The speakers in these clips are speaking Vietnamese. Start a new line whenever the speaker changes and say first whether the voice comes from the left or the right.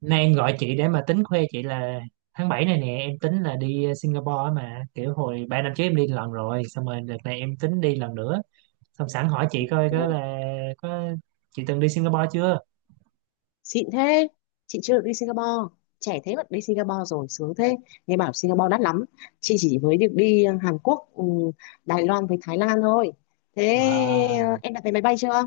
right: Nay em gọi chị để mà tính khoe chị là tháng 7 này nè em tính là đi Singapore á, mà kiểu hồi 3 năm trước em đi lần rồi, xong rồi đợt này em tính đi lần nữa, xong sẵn hỏi chị coi có
left: Ồ,
right: là có chị từng đi Singapore chưa.
left: xịn thế. Chị chưa được đi Singapore, trẻ thế mà đi Singapore rồi, sướng thế. Nghe bảo Singapore đắt lắm. Chị chỉ mới được đi Hàn Quốc, Đài Loan với Thái Lan thôi. Thế
right: Wow.
left: em đặt vé máy bay chưa?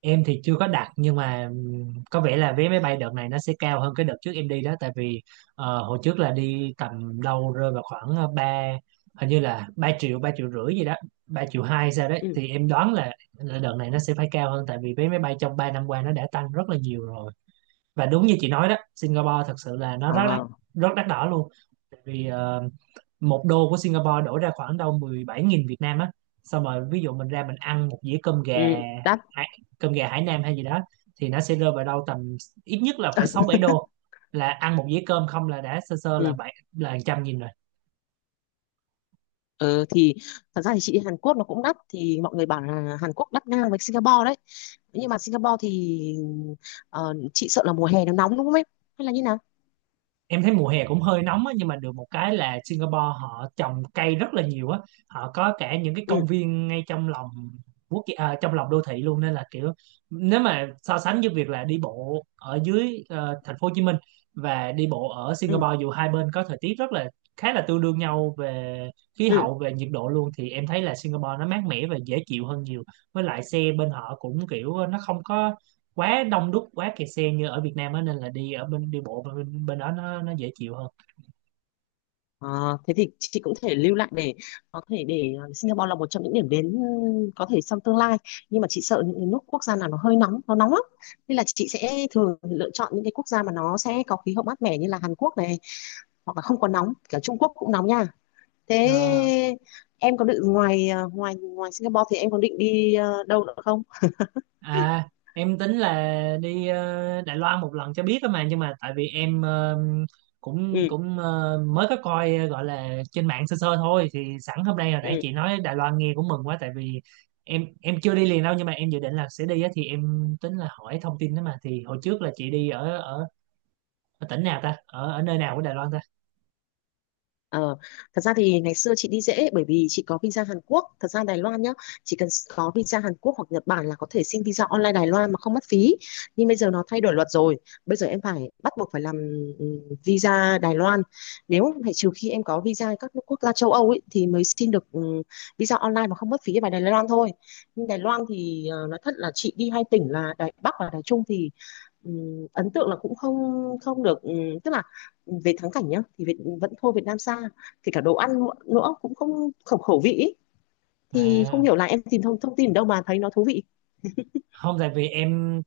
right: Em thì chưa có đặt, nhưng mà có vẻ là vé máy bay đợt này nó sẽ cao hơn cái đợt trước em đi đó, tại vì hồi trước là đi tầm đâu rơi vào khoảng ba, hình như là 3 triệu, 3 triệu rưỡi gì đó, 3 triệu hai sao đấy.
left: Ừ.
right: Thì em đoán là đợt này nó sẽ phải cao hơn, tại vì vé máy bay trong 3 năm qua nó đã tăng rất là nhiều rồi. Và đúng như chị nói đó, Singapore thật sự là nó rất đắt,
left: À,
right: rất đắt đỏ luôn. Tại vì một đô của Singapore đổi ra khoảng đâu 17.000 Việt Nam á. Xong rồi ví dụ mình ra mình ăn một dĩa cơm gà,
left: ừ, đắt.
right: hải- cơm gà Hải Nam hay gì đó, thì nó sẽ rơi vào đâu tầm ít nhất là phải 6 7 đô, là ăn một dĩa cơm không là đã sơ sơ là
left: Ừ.
right: bảy là trăm nghìn rồi.
left: Ờ, thì thật ra thì chị đi Hàn Quốc nó cũng đắt, thì mọi người bảo là Hàn Quốc đắt ngang với Singapore đấy. Nhưng mà Singapore thì chị sợ là mùa hè nó nóng đúng không em, hay là như nào?
right: Em thấy mùa hè cũng hơi nóng á, nhưng mà được một cái là Singapore họ trồng cây rất là nhiều á, họ có cả những cái
left: Ừ.
right: công viên ngay trong lòng trong lòng đô thị luôn, nên là kiểu nếu mà so sánh với việc là đi bộ ở dưới thành phố Hồ Chí Minh và đi bộ ở
left: Ừ.
right: Singapore, dù hai bên có thời tiết rất là, khá là tương đương nhau về khí
left: Ừ.
right: hậu, về nhiệt độ luôn, thì em thấy là Singapore nó mát mẻ và dễ chịu hơn nhiều. Với lại xe bên họ cũng kiểu nó không có quá đông đúc, quá kẹt xe như ở Việt Nam á, nên là đi ở bên đi bộ bên đó nó dễ chịu hơn.
left: Ờ, thế thì chị cũng thể lưu lại để có thể để Singapore là một trong những điểm đến, ừ, có thể trong tương lai. Nhưng mà chị sợ những cái nước quốc gia nào nó hơi nóng, nó nóng lắm, nên là chị sẽ thường lựa chọn những cái quốc gia mà nó sẽ có khí hậu mát mẻ như là Hàn Quốc này, hoặc là không có nóng. Cả Trung Quốc cũng nóng nha. Thế
right: Nó-
left: em có định ngoài ờ, ngoài ngoài Singapore thì em có định đi đâu nữa không?
right: À, em tính là đi Đài Loan một lần cho biết á mà, nhưng mà tại vì em cũng
left: Ừ.
right: cũng mới có coi gọi là trên mạng sơ sơ thôi, thì sẵn hôm nay hồi nãy
left: Ừ.
right: chị nói Đài Loan nghe cũng mừng quá. Tại vì em chưa đi liền đâu, nhưng mà em dự định là sẽ đi á, thì em tính là hỏi thông tin đó mà. Thì hồi trước là chị đi ở ở, ở tỉnh nào ta, ở ở nơi nào của Đài Loan ta?
left: Ờ, thật ra thì ngày xưa chị đi dễ bởi vì chị có visa Hàn Quốc. Thật ra Đài Loan nhá, chỉ cần có visa Hàn Quốc hoặc Nhật Bản là có thể xin visa online Đài Loan mà không mất phí. Nhưng bây giờ nó thay đổi luật rồi. Bây giờ em phải bắt buộc phải làm ừm, visa Đài Loan. Nếu phải trừ khi em có visa các nước quốc gia châu Âu ấy, thì mới xin được visa online mà không mất phí vào Đài Loan thôi. Nhưng Đài Loan thì nói thật là chị đi hai tỉnh là Đài Bắc và Đài Trung, thì ấn tượng là cũng không không được, tức là về thắng cảnh nhá thì vẫn thua Việt Nam xa, kể cả đồ ăn nữa cũng không khẩu khẩu vị ý. Thì không
right: À,
left: hiểu là em tìm thông thông tin đâu mà thấy nó thú vị.
right: không, tại vì em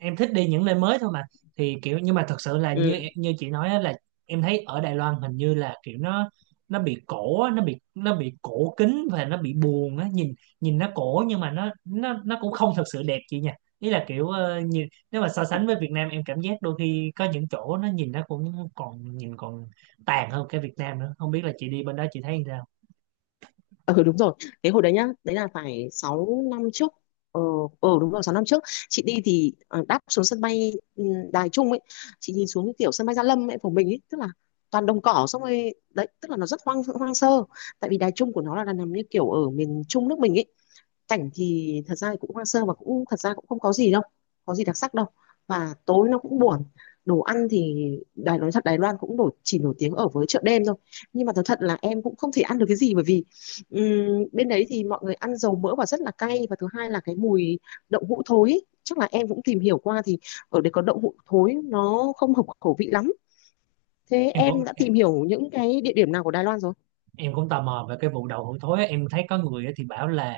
right: em thích đi những nơi mới thôi mà. Thì kiểu nhưng mà thật sự là
left: Ừ.
right: như như chị nói á, là em thấy ở Đài Loan hình như là kiểu nó bị cổ á, nó bị cổ kính và nó bị buồn á, nhìn, nhìn nó cổ nhưng mà nó cũng không thật sự đẹp chị nha. Ý là kiểu nhìn, nếu mà so sánh với Việt Nam em cảm giác đôi khi có những chỗ nó nhìn nó cũng còn nhìn còn tàn hơn cái Việt Nam nữa, không biết là chị đi bên đó chị thấy sao.
left: Ừ, đúng rồi, cái hồi đấy nhá, đấy là phải 6 năm trước. Ờ. Ờ, đúng rồi, 6 năm trước chị đi thì đáp xuống sân bay, Đài Trung ấy. Chị nhìn xuống cái kiểu sân bay Gia Lâm ấy của mình ấy, tức là toàn đồng cỏ. Xong rồi đấy, tức là nó rất hoang hoang sơ, tại vì Đài Trung của nó là nằm như kiểu ở miền Trung nước mình ấy. Cảnh thì thật ra thì cũng hoang sơ và cũng thật ra cũng không có gì đâu, có gì đặc sắc đâu, và tối nó cũng buồn. Đồ ăn thì nói thật Đài Loan cũng nổi, chỉ nổi tiếng ở với chợ đêm thôi. Nhưng mà thật thật là em cũng không thể ăn được cái gì, bởi vì bên đấy thì mọi người ăn dầu mỡ và rất là cay, và thứ hai là cái mùi đậu hũ thối ý. Chắc là em cũng tìm hiểu qua thì ở đây có đậu hũ thối, nó không hợp khẩu vị lắm. Thế
right: em cũng
left: em đã tìm hiểu những cái địa điểm nào của Đài Loan rồi?
right: em cũng tò mò về cái vụ đậu hũ thối á. Em thấy có người á thì bảo là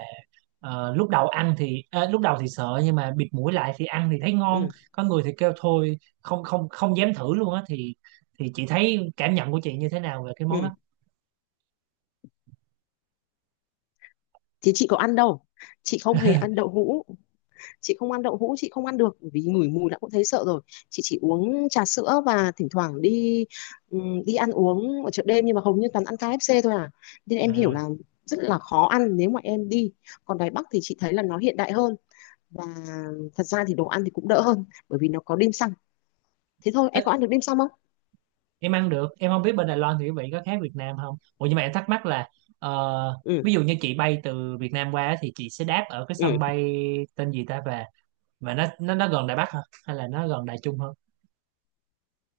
right: lúc đầu ăn thì lúc đầu thì sợ, nhưng mà bịt mũi lại thì ăn thì thấy ngon,
left: Ừ.
right: có người thì kêu thôi không không không dám thử luôn á, thì chị thấy cảm nhận của chị như thế nào về cái món
left: Ừ,
right: đó?
left: thì chị có ăn đâu, chị không hề ăn đậu hũ. Chị không ăn đậu hũ, chị không ăn được vì ngửi mùi đã cũng thấy sợ rồi. Chị chỉ uống trà sữa và thỉnh thoảng đi đi ăn uống ở chợ đêm, nhưng mà hầu như toàn ăn KFC thôi à. Nên
right: Ừ.
left: em hiểu là rất là khó ăn nếu mà em đi. Còn Đài Bắc thì chị thấy là nó hiện đại hơn, và thật ra thì đồ ăn thì cũng đỡ hơn bởi vì nó có dim sum. Thế thôi em
right: Tức,
left: có ăn được dim sum không?
right: em ăn được, em không biết bên Đài Loan thì quý vị có khác Việt Nam không. Ủa, nhưng mà em thắc mắc là ờ,
left: Ừ.
right: ví dụ như chị bay từ Việt Nam qua á thì chị sẽ đáp ở cái sân
left: Ừ,
right: bay tên gì ta về, mà nó gần Đài Bắc hả, hay là nó gần Đài Trung hơn?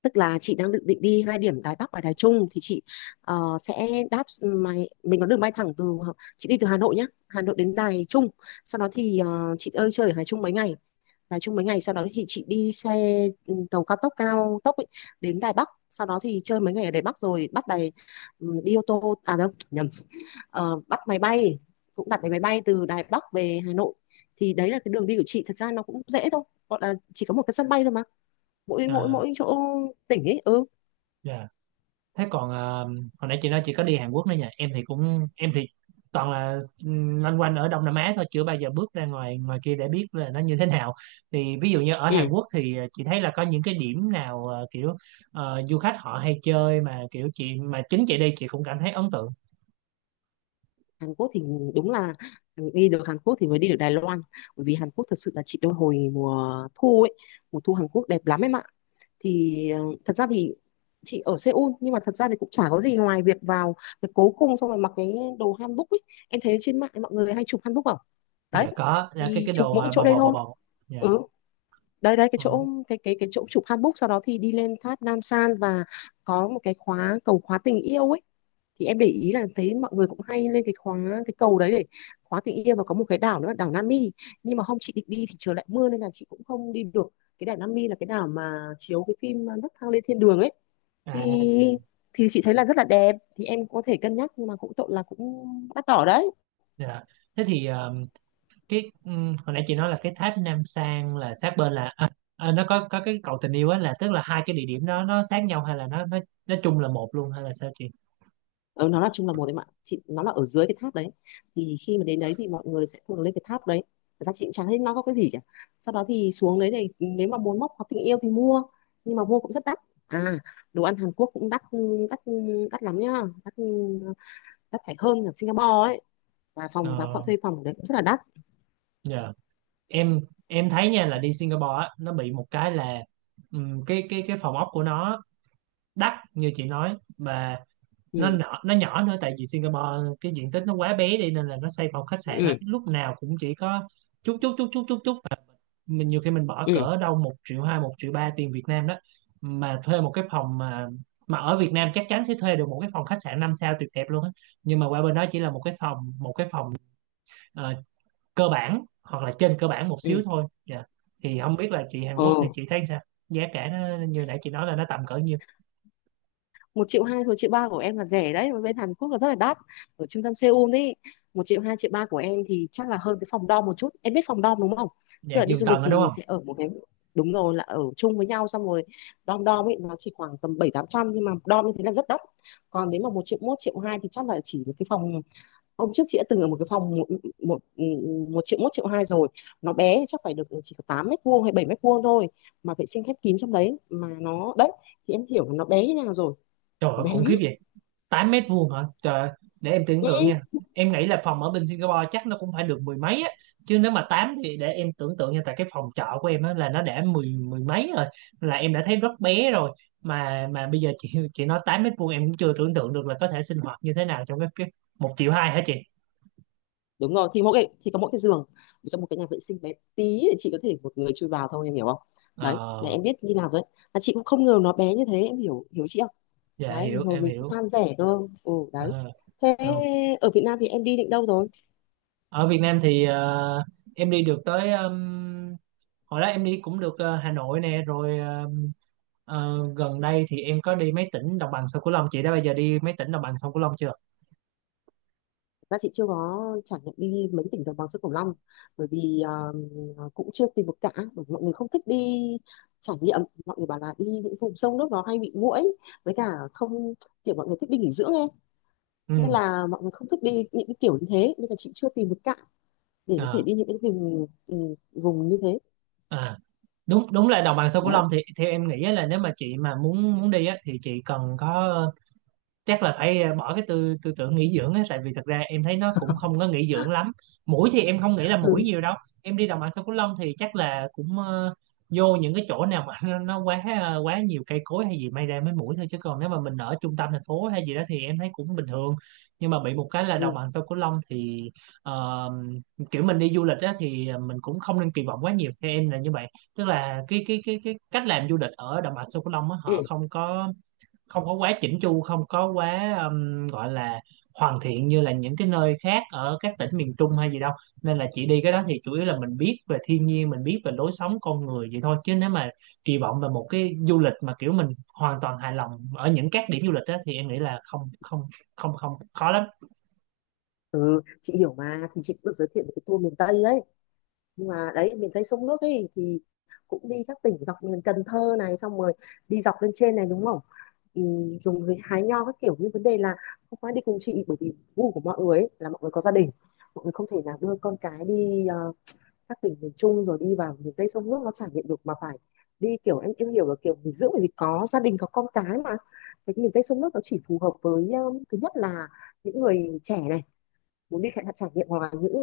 left: tức là chị đang định định đi hai điểm Đài Bắc và Đài Trung, thì chị sẽ đáp máy, mình có đường bay thẳng từ, chị đi từ Hà Nội nhá, Hà Nội đến Đài Trung. Sau đó thì chị ơi chơi ở Đài Trung mấy ngày, sau đó thì chị đi xe, tàu cao tốc, cao tốc ấy, đến Đài Bắc. Sau đó thì chơi mấy ngày ở Đài Bắc rồi bắt đi ô tô à, đâu nhầm. Ờ, bắt máy bay, cũng đặt vé máy bay từ Đài Bắc về Hà Nội. Thì đấy là cái đường đi của chị, thật ra nó cũng dễ thôi, gọi là chỉ có một cái sân bay thôi mà, mỗi mỗi
right: Ờ,
left: mỗi chỗ tỉnh ấy. Ừ.
right: dạ. Thế còn hồi nãy chị nói chị có đi Hàn Quốc nữa nhỉ, em thì cũng em thì toàn là loanh quanh ở Đông Nam Á thôi, chưa bao giờ bước ra ngoài ngoài kia để biết là nó như thế nào. Thì ví dụ như ở
left: Ừ,
right: Hàn Quốc thì chị thấy là có những cái điểm nào kiểu du khách họ hay chơi mà kiểu chị mà chính chị đi chị cũng cảm thấy ấn tượng?
left: Hàn Quốc thì đúng là đi được Hàn Quốc thì mới đi được Đài Loan. Bởi vì Hàn Quốc thật sự là chị đôi hồi mùa thu ấy, mùa thu Hàn Quốc đẹp lắm em ạ. Thì thật ra thì chị ở Seoul, nhưng mà thật ra thì cũng chả có gì ngoài việc vào việc cố cung, xong rồi mặc cái đồ hanbok ấy. Em thấy trên mạng mọi người hay chụp hanbok không? Đấy,
right: Dạ có, dạ, cái
left: thì
right: cái
left: chụp
right: đồ
left: mỗi chỗ
right: bò
left: đây
right: bò bò
left: thôi.
right: bò
left: Ừ,
right: Dạ.
left: đây đây, cái
right: Ừ.
left: chỗ cái chỗ chụp handbook, sau đó thì đi lên tháp Nam San, và có một cái khóa cầu khóa tình yêu ấy. Thì em để ý là thấy mọi người cũng hay lên cái khóa cái cầu đấy để khóa tình yêu. Và có một cái đảo nữa là đảo Nami, nhưng mà hôm chị định đi thì trời lại mưa nên là chị cũng không đi được. Cái đảo Nami là cái đảo mà chiếu cái phim Nấc thang lên thiên đường ấy. Thì
right: À.
left: chị thấy là rất là đẹp, thì em có thể cân nhắc, nhưng mà cũng tội là cũng đắt đỏ đấy.
right: Dạ. Thế thì cái hồi nãy chị nói là cái tháp Nam Sang là sát bên là à, à, nó có cái cầu tình yêu á, là tức là hai cái địa điểm đó nó sát nhau hay là nó chung là một luôn, hay là sao chị?
left: Ừ, nó là chung là một đấy mà chị, nó là ở dưới cái tháp đấy. Thì khi mà đến đấy thì mọi người sẽ thường lên cái tháp đấy. Thật ra chị cũng chẳng thấy nó có cái gì cả. Sau đó thì xuống đấy thì nếu mà muốn móc hoặc tình yêu thì mua, nhưng mà mua cũng rất đắt. À, đồ ăn Hàn Quốc cũng đắt. Đắt, đắt lắm nhá. Đắt, đắt phải hơn ở Singapore ấy. Và phòng giá, họ
right: Ờ,
left: thuê phòng ở đấy cũng rất là đắt.
right: dạ. Em em thấy nha là đi Singapore á nó bị một cái là cái phòng ốc của nó đắt như chị nói, và nó
left: Ừ.
right: nhỏ, nó nhỏ nữa. Tại vì Singapore cái diện tích nó quá bé đi nên là nó xây phòng khách sạn á
left: Ừ.
right: lúc nào cũng chỉ có chút chút chút chút chút chút, mình nhiều khi mình bỏ
left: Ừ.
right: cỡ đâu một triệu hai, một triệu ba tiền Việt Nam đó mà thuê một cái phòng, mà ở Việt Nam chắc chắn sẽ thuê được một cái phòng khách sạn 5 sao tuyệt đẹp luôn á, nhưng mà qua bên đó chỉ là một cái phòng, một cái phòng ờ, cơ bản hoặc là trên cơ bản một xíu
left: Ừ.
right: thôi. Dạ, thì không biết là chị Hàn Quốc thì
left: Ừ,
right: chị thấy sao, giá cả nó như nãy chị nói là nó tầm cỡ nhiêu.
left: một triệu hai một triệu ba của em là rẻ đấy, mà bên Hàn Quốc là rất là đắt. Ở trung tâm Seoul ấy, một triệu hai triệu ba của em thì chắc là hơn cái phòng dorm một chút, em biết phòng dorm đúng không?
right: Dạ
left: Tức là đi
right: giường
left: du lịch
right: tầng đó
left: thì
right: đúng
left: mình
right: không?
left: sẽ ở một cái, đúng rồi, là ở chung với nhau. Xong rồi dorm dorm ấy, nó chỉ khoảng tầm bảy tám trăm, nhưng mà dorm như thế là rất đắt. Còn nếu mà một triệu hai thì chắc là chỉ một cái phòng. Hôm trước chị đã từng ở một cái phòng một một, ừ, một triệu hai rồi. Nó bé, chắc phải được chỉ có 8 mét vuông hay 7 mét vuông thôi, mà vệ sinh khép kín trong đấy, mà nó đấy. Thì em hiểu là nó bé như thế nào rồi,
right: Trời
left: nó
right: ơi
left: bé
right: khủng
left: lắm.
right: khiếp vậy. Tám mét vuông hả? Trời, để em tưởng tượng
left: Ừ,
right: nha. Em nghĩ là phòng ở bên Singapore chắc nó cũng phải được mười mấy á. Chứ nếu mà 8 thì để em tưởng tượng nha. Tại cái phòng trọ của em á là nó đã mười mười mấy rồi. Là em đã thấy rất bé rồi. Mà bây giờ chị nói 8 mét vuông em cũng chưa tưởng tượng được là có thể sinh hoạt như thế nào trong cái một triệu hai hả chị?
left: đúng rồi, thì mỗi cái thì có mỗi cái giường, với cả một cái nhà vệ sinh bé tí để chị có thể một người chui vào thôi, em hiểu không? Đấy là
right: Ờ,
left: em biết như nào rồi đấy, mà chị cũng không ngờ nó bé như thế, em hiểu hiểu chị không?
right: dạ
left: Đấy thì
right: hiểu,
left: hồi
right: em
left: mình cũng
right: hiểu.
left: tham rẻ cơ. Ừ, đấy.
right: Ờ,
left: Thế
right: được.
left: ở Việt Nam thì em đi định đâu rồi?
right: Ở Việt Nam thì em đi được tới hồi đó em đi cũng được Hà Nội nè, rồi gần đây thì em có đi mấy tỉnh đồng bằng sông Cửu Long. Chị đã bao giờ đi mấy tỉnh đồng bằng sông Cửu Long chưa?
left: Ra chị chưa có trải nghiệm đi mấy tỉnh đồng bằng sông Cửu Long, bởi vì cũng chưa tìm được cả, bởi vì mọi người không thích đi trải nghiệm. Mọi người bảo là đi những vùng sông nước nó hay bị muỗi, với cả không, kiểu mọi người thích đi nghỉ dưỡng em.
right: Ừ.
left: Nên là mọi người không thích đi những cái kiểu như thế, nên là chị chưa tìm được cạn để có thể
right: À,
left: đi những cái vùng, vùng như thế.
right: à. Đúng đúng là đồng bằng sông Cửu
left: Đấy.
right: Long thì theo em nghĩ á là nếu mà chị mà muốn muốn đi á thì chị cần có, chắc là phải bỏ cái tư tư tưởng nghỉ dưỡng á, tại vì thật ra em thấy nó cũng không có nghỉ dưỡng lắm. Mũi thì em không nghĩ là mũi
left: Ừ.
right: nhiều đâu, em đi đồng bằng sông Cửu Long thì chắc là cũng vô những cái chỗ nào mà nó quá quá nhiều cây cối hay gì may ra mới mũi thôi, chứ còn nếu mà mình ở trung tâm thành phố hay gì đó thì em thấy cũng bình thường. Nhưng mà bị một cái là đồng
left: Ừ.
right: bằng sông Cửu Long thì ờ, kiểu mình đi du lịch á thì mình cũng không nên kỳ vọng quá nhiều, theo em là như vậy. Tức là cái cách làm du lịch ở đồng bằng sông Cửu Long á họ
left: Ừ,
right: không có, không có quá chỉnh chu, không có quá gọi là hoàn thiện như là những cái nơi khác ở các tỉnh miền Trung hay gì đâu. Nên là chị đi cái đó thì chủ yếu là mình biết về thiên nhiên, mình biết về lối sống con người vậy thôi, chứ nếu mà kỳ vọng về một cái du lịch mà kiểu mình hoàn toàn hài lòng ở những các điểm du lịch đó, thì em nghĩ là không không không không khó lắm.
left: chị hiểu mà, thì chị cũng được giới thiệu một cái tour miền Tây đấy, nhưng mà đấy miền Tây sông nước ấy thì cũng đi các tỉnh dọc miền Cần Thơ này, xong rồi đi dọc lên trên này đúng không? Ừ, dùng với hái nho các kiểu, nhưng vấn đề là không phải đi cùng chị, bởi vì gu của mọi người ấy, là mọi người có gia đình, mọi người không thể nào đưa con cái đi các tỉnh miền Trung rồi đi vào miền Tây sông nước nó trải nghiệm được, mà phải đi kiểu em hiểu là kiểu nghỉ dưỡng, bởi vì có gia đình có con cái mà. Cái miền Tây sông nước nó chỉ phù hợp với, thứ nhất là những người trẻ này muốn đi trải trải nghiệm, hoặc là những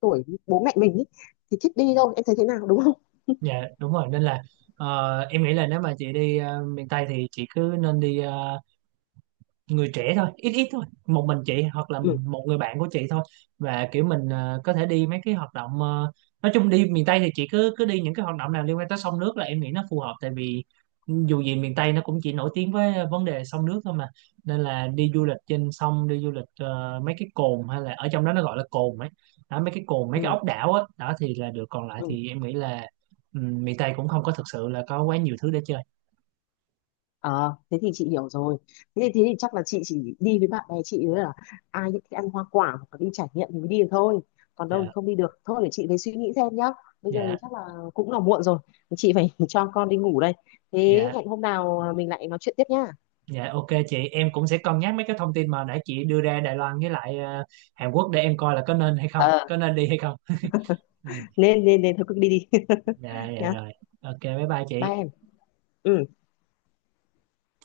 left: tuổi bố mẹ mình ý, thì thích đi thôi. Em thấy thế nào đúng không?
right: Dạ đúng rồi, nên là em nghĩ là nếu mà chị đi miền Tây thì chị cứ nên đi người trẻ thôi, ít ít thôi, một mình chị hoặc là
left: Ừ.
right: một người bạn của chị thôi. Và kiểu mình có thể đi mấy cái hoạt động nói chung đi miền Tây thì chị cứ cứ đi những cái hoạt động nào liên quan tới sông nước là em nghĩ nó phù hợp. Tại vì dù gì miền Tây nó cũng chỉ nổi tiếng với vấn đề sông nước thôi mà, nên là đi du lịch trên sông, đi du lịch mấy cái cồn hay là ở trong đó nó gọi là cồn ấy đó, mấy cái cồn, mấy cái
left: Ừ.
right: ốc đảo á đó thì là được, còn lại
left: Ừ.
right: thì em nghĩ là ừ, miền Tây cũng không có thực sự là có quá nhiều thứ để chơi.
left: Ờ, thế thì chị hiểu rồi. Thế thì chắc là chị chỉ đi với bạn bè chị nữa, là ai thích ăn hoa quả hoặc là đi trải nghiệm thì mới đi được thôi. Còn đâu
right: Dạ.
left: thì không đi được. Thôi để chị phải suy nghĩ xem nhá. Bây giờ
right: Dạ.
left: thì chắc là cũng là muộn rồi. Chị phải cho con đi ngủ đây. Thế
right: Dạ.
left: hẹn hôm nào mình lại nói chuyện tiếp nhá.
right: Dạ ok chị, em cũng sẽ cân nhắc mấy cái thông tin mà nãy chị đưa ra Đài Loan, với lại Hàn Quốc, để em coi là có nên hay không,
left: Ờ,
right: có nên đi hay không. Ừ.
left: nên nên nên thôi cứ đi đi
right: Dạ dạ
left: nhá.
right: rồi. Ok bye bye chị.
left: Bye em. Ừ.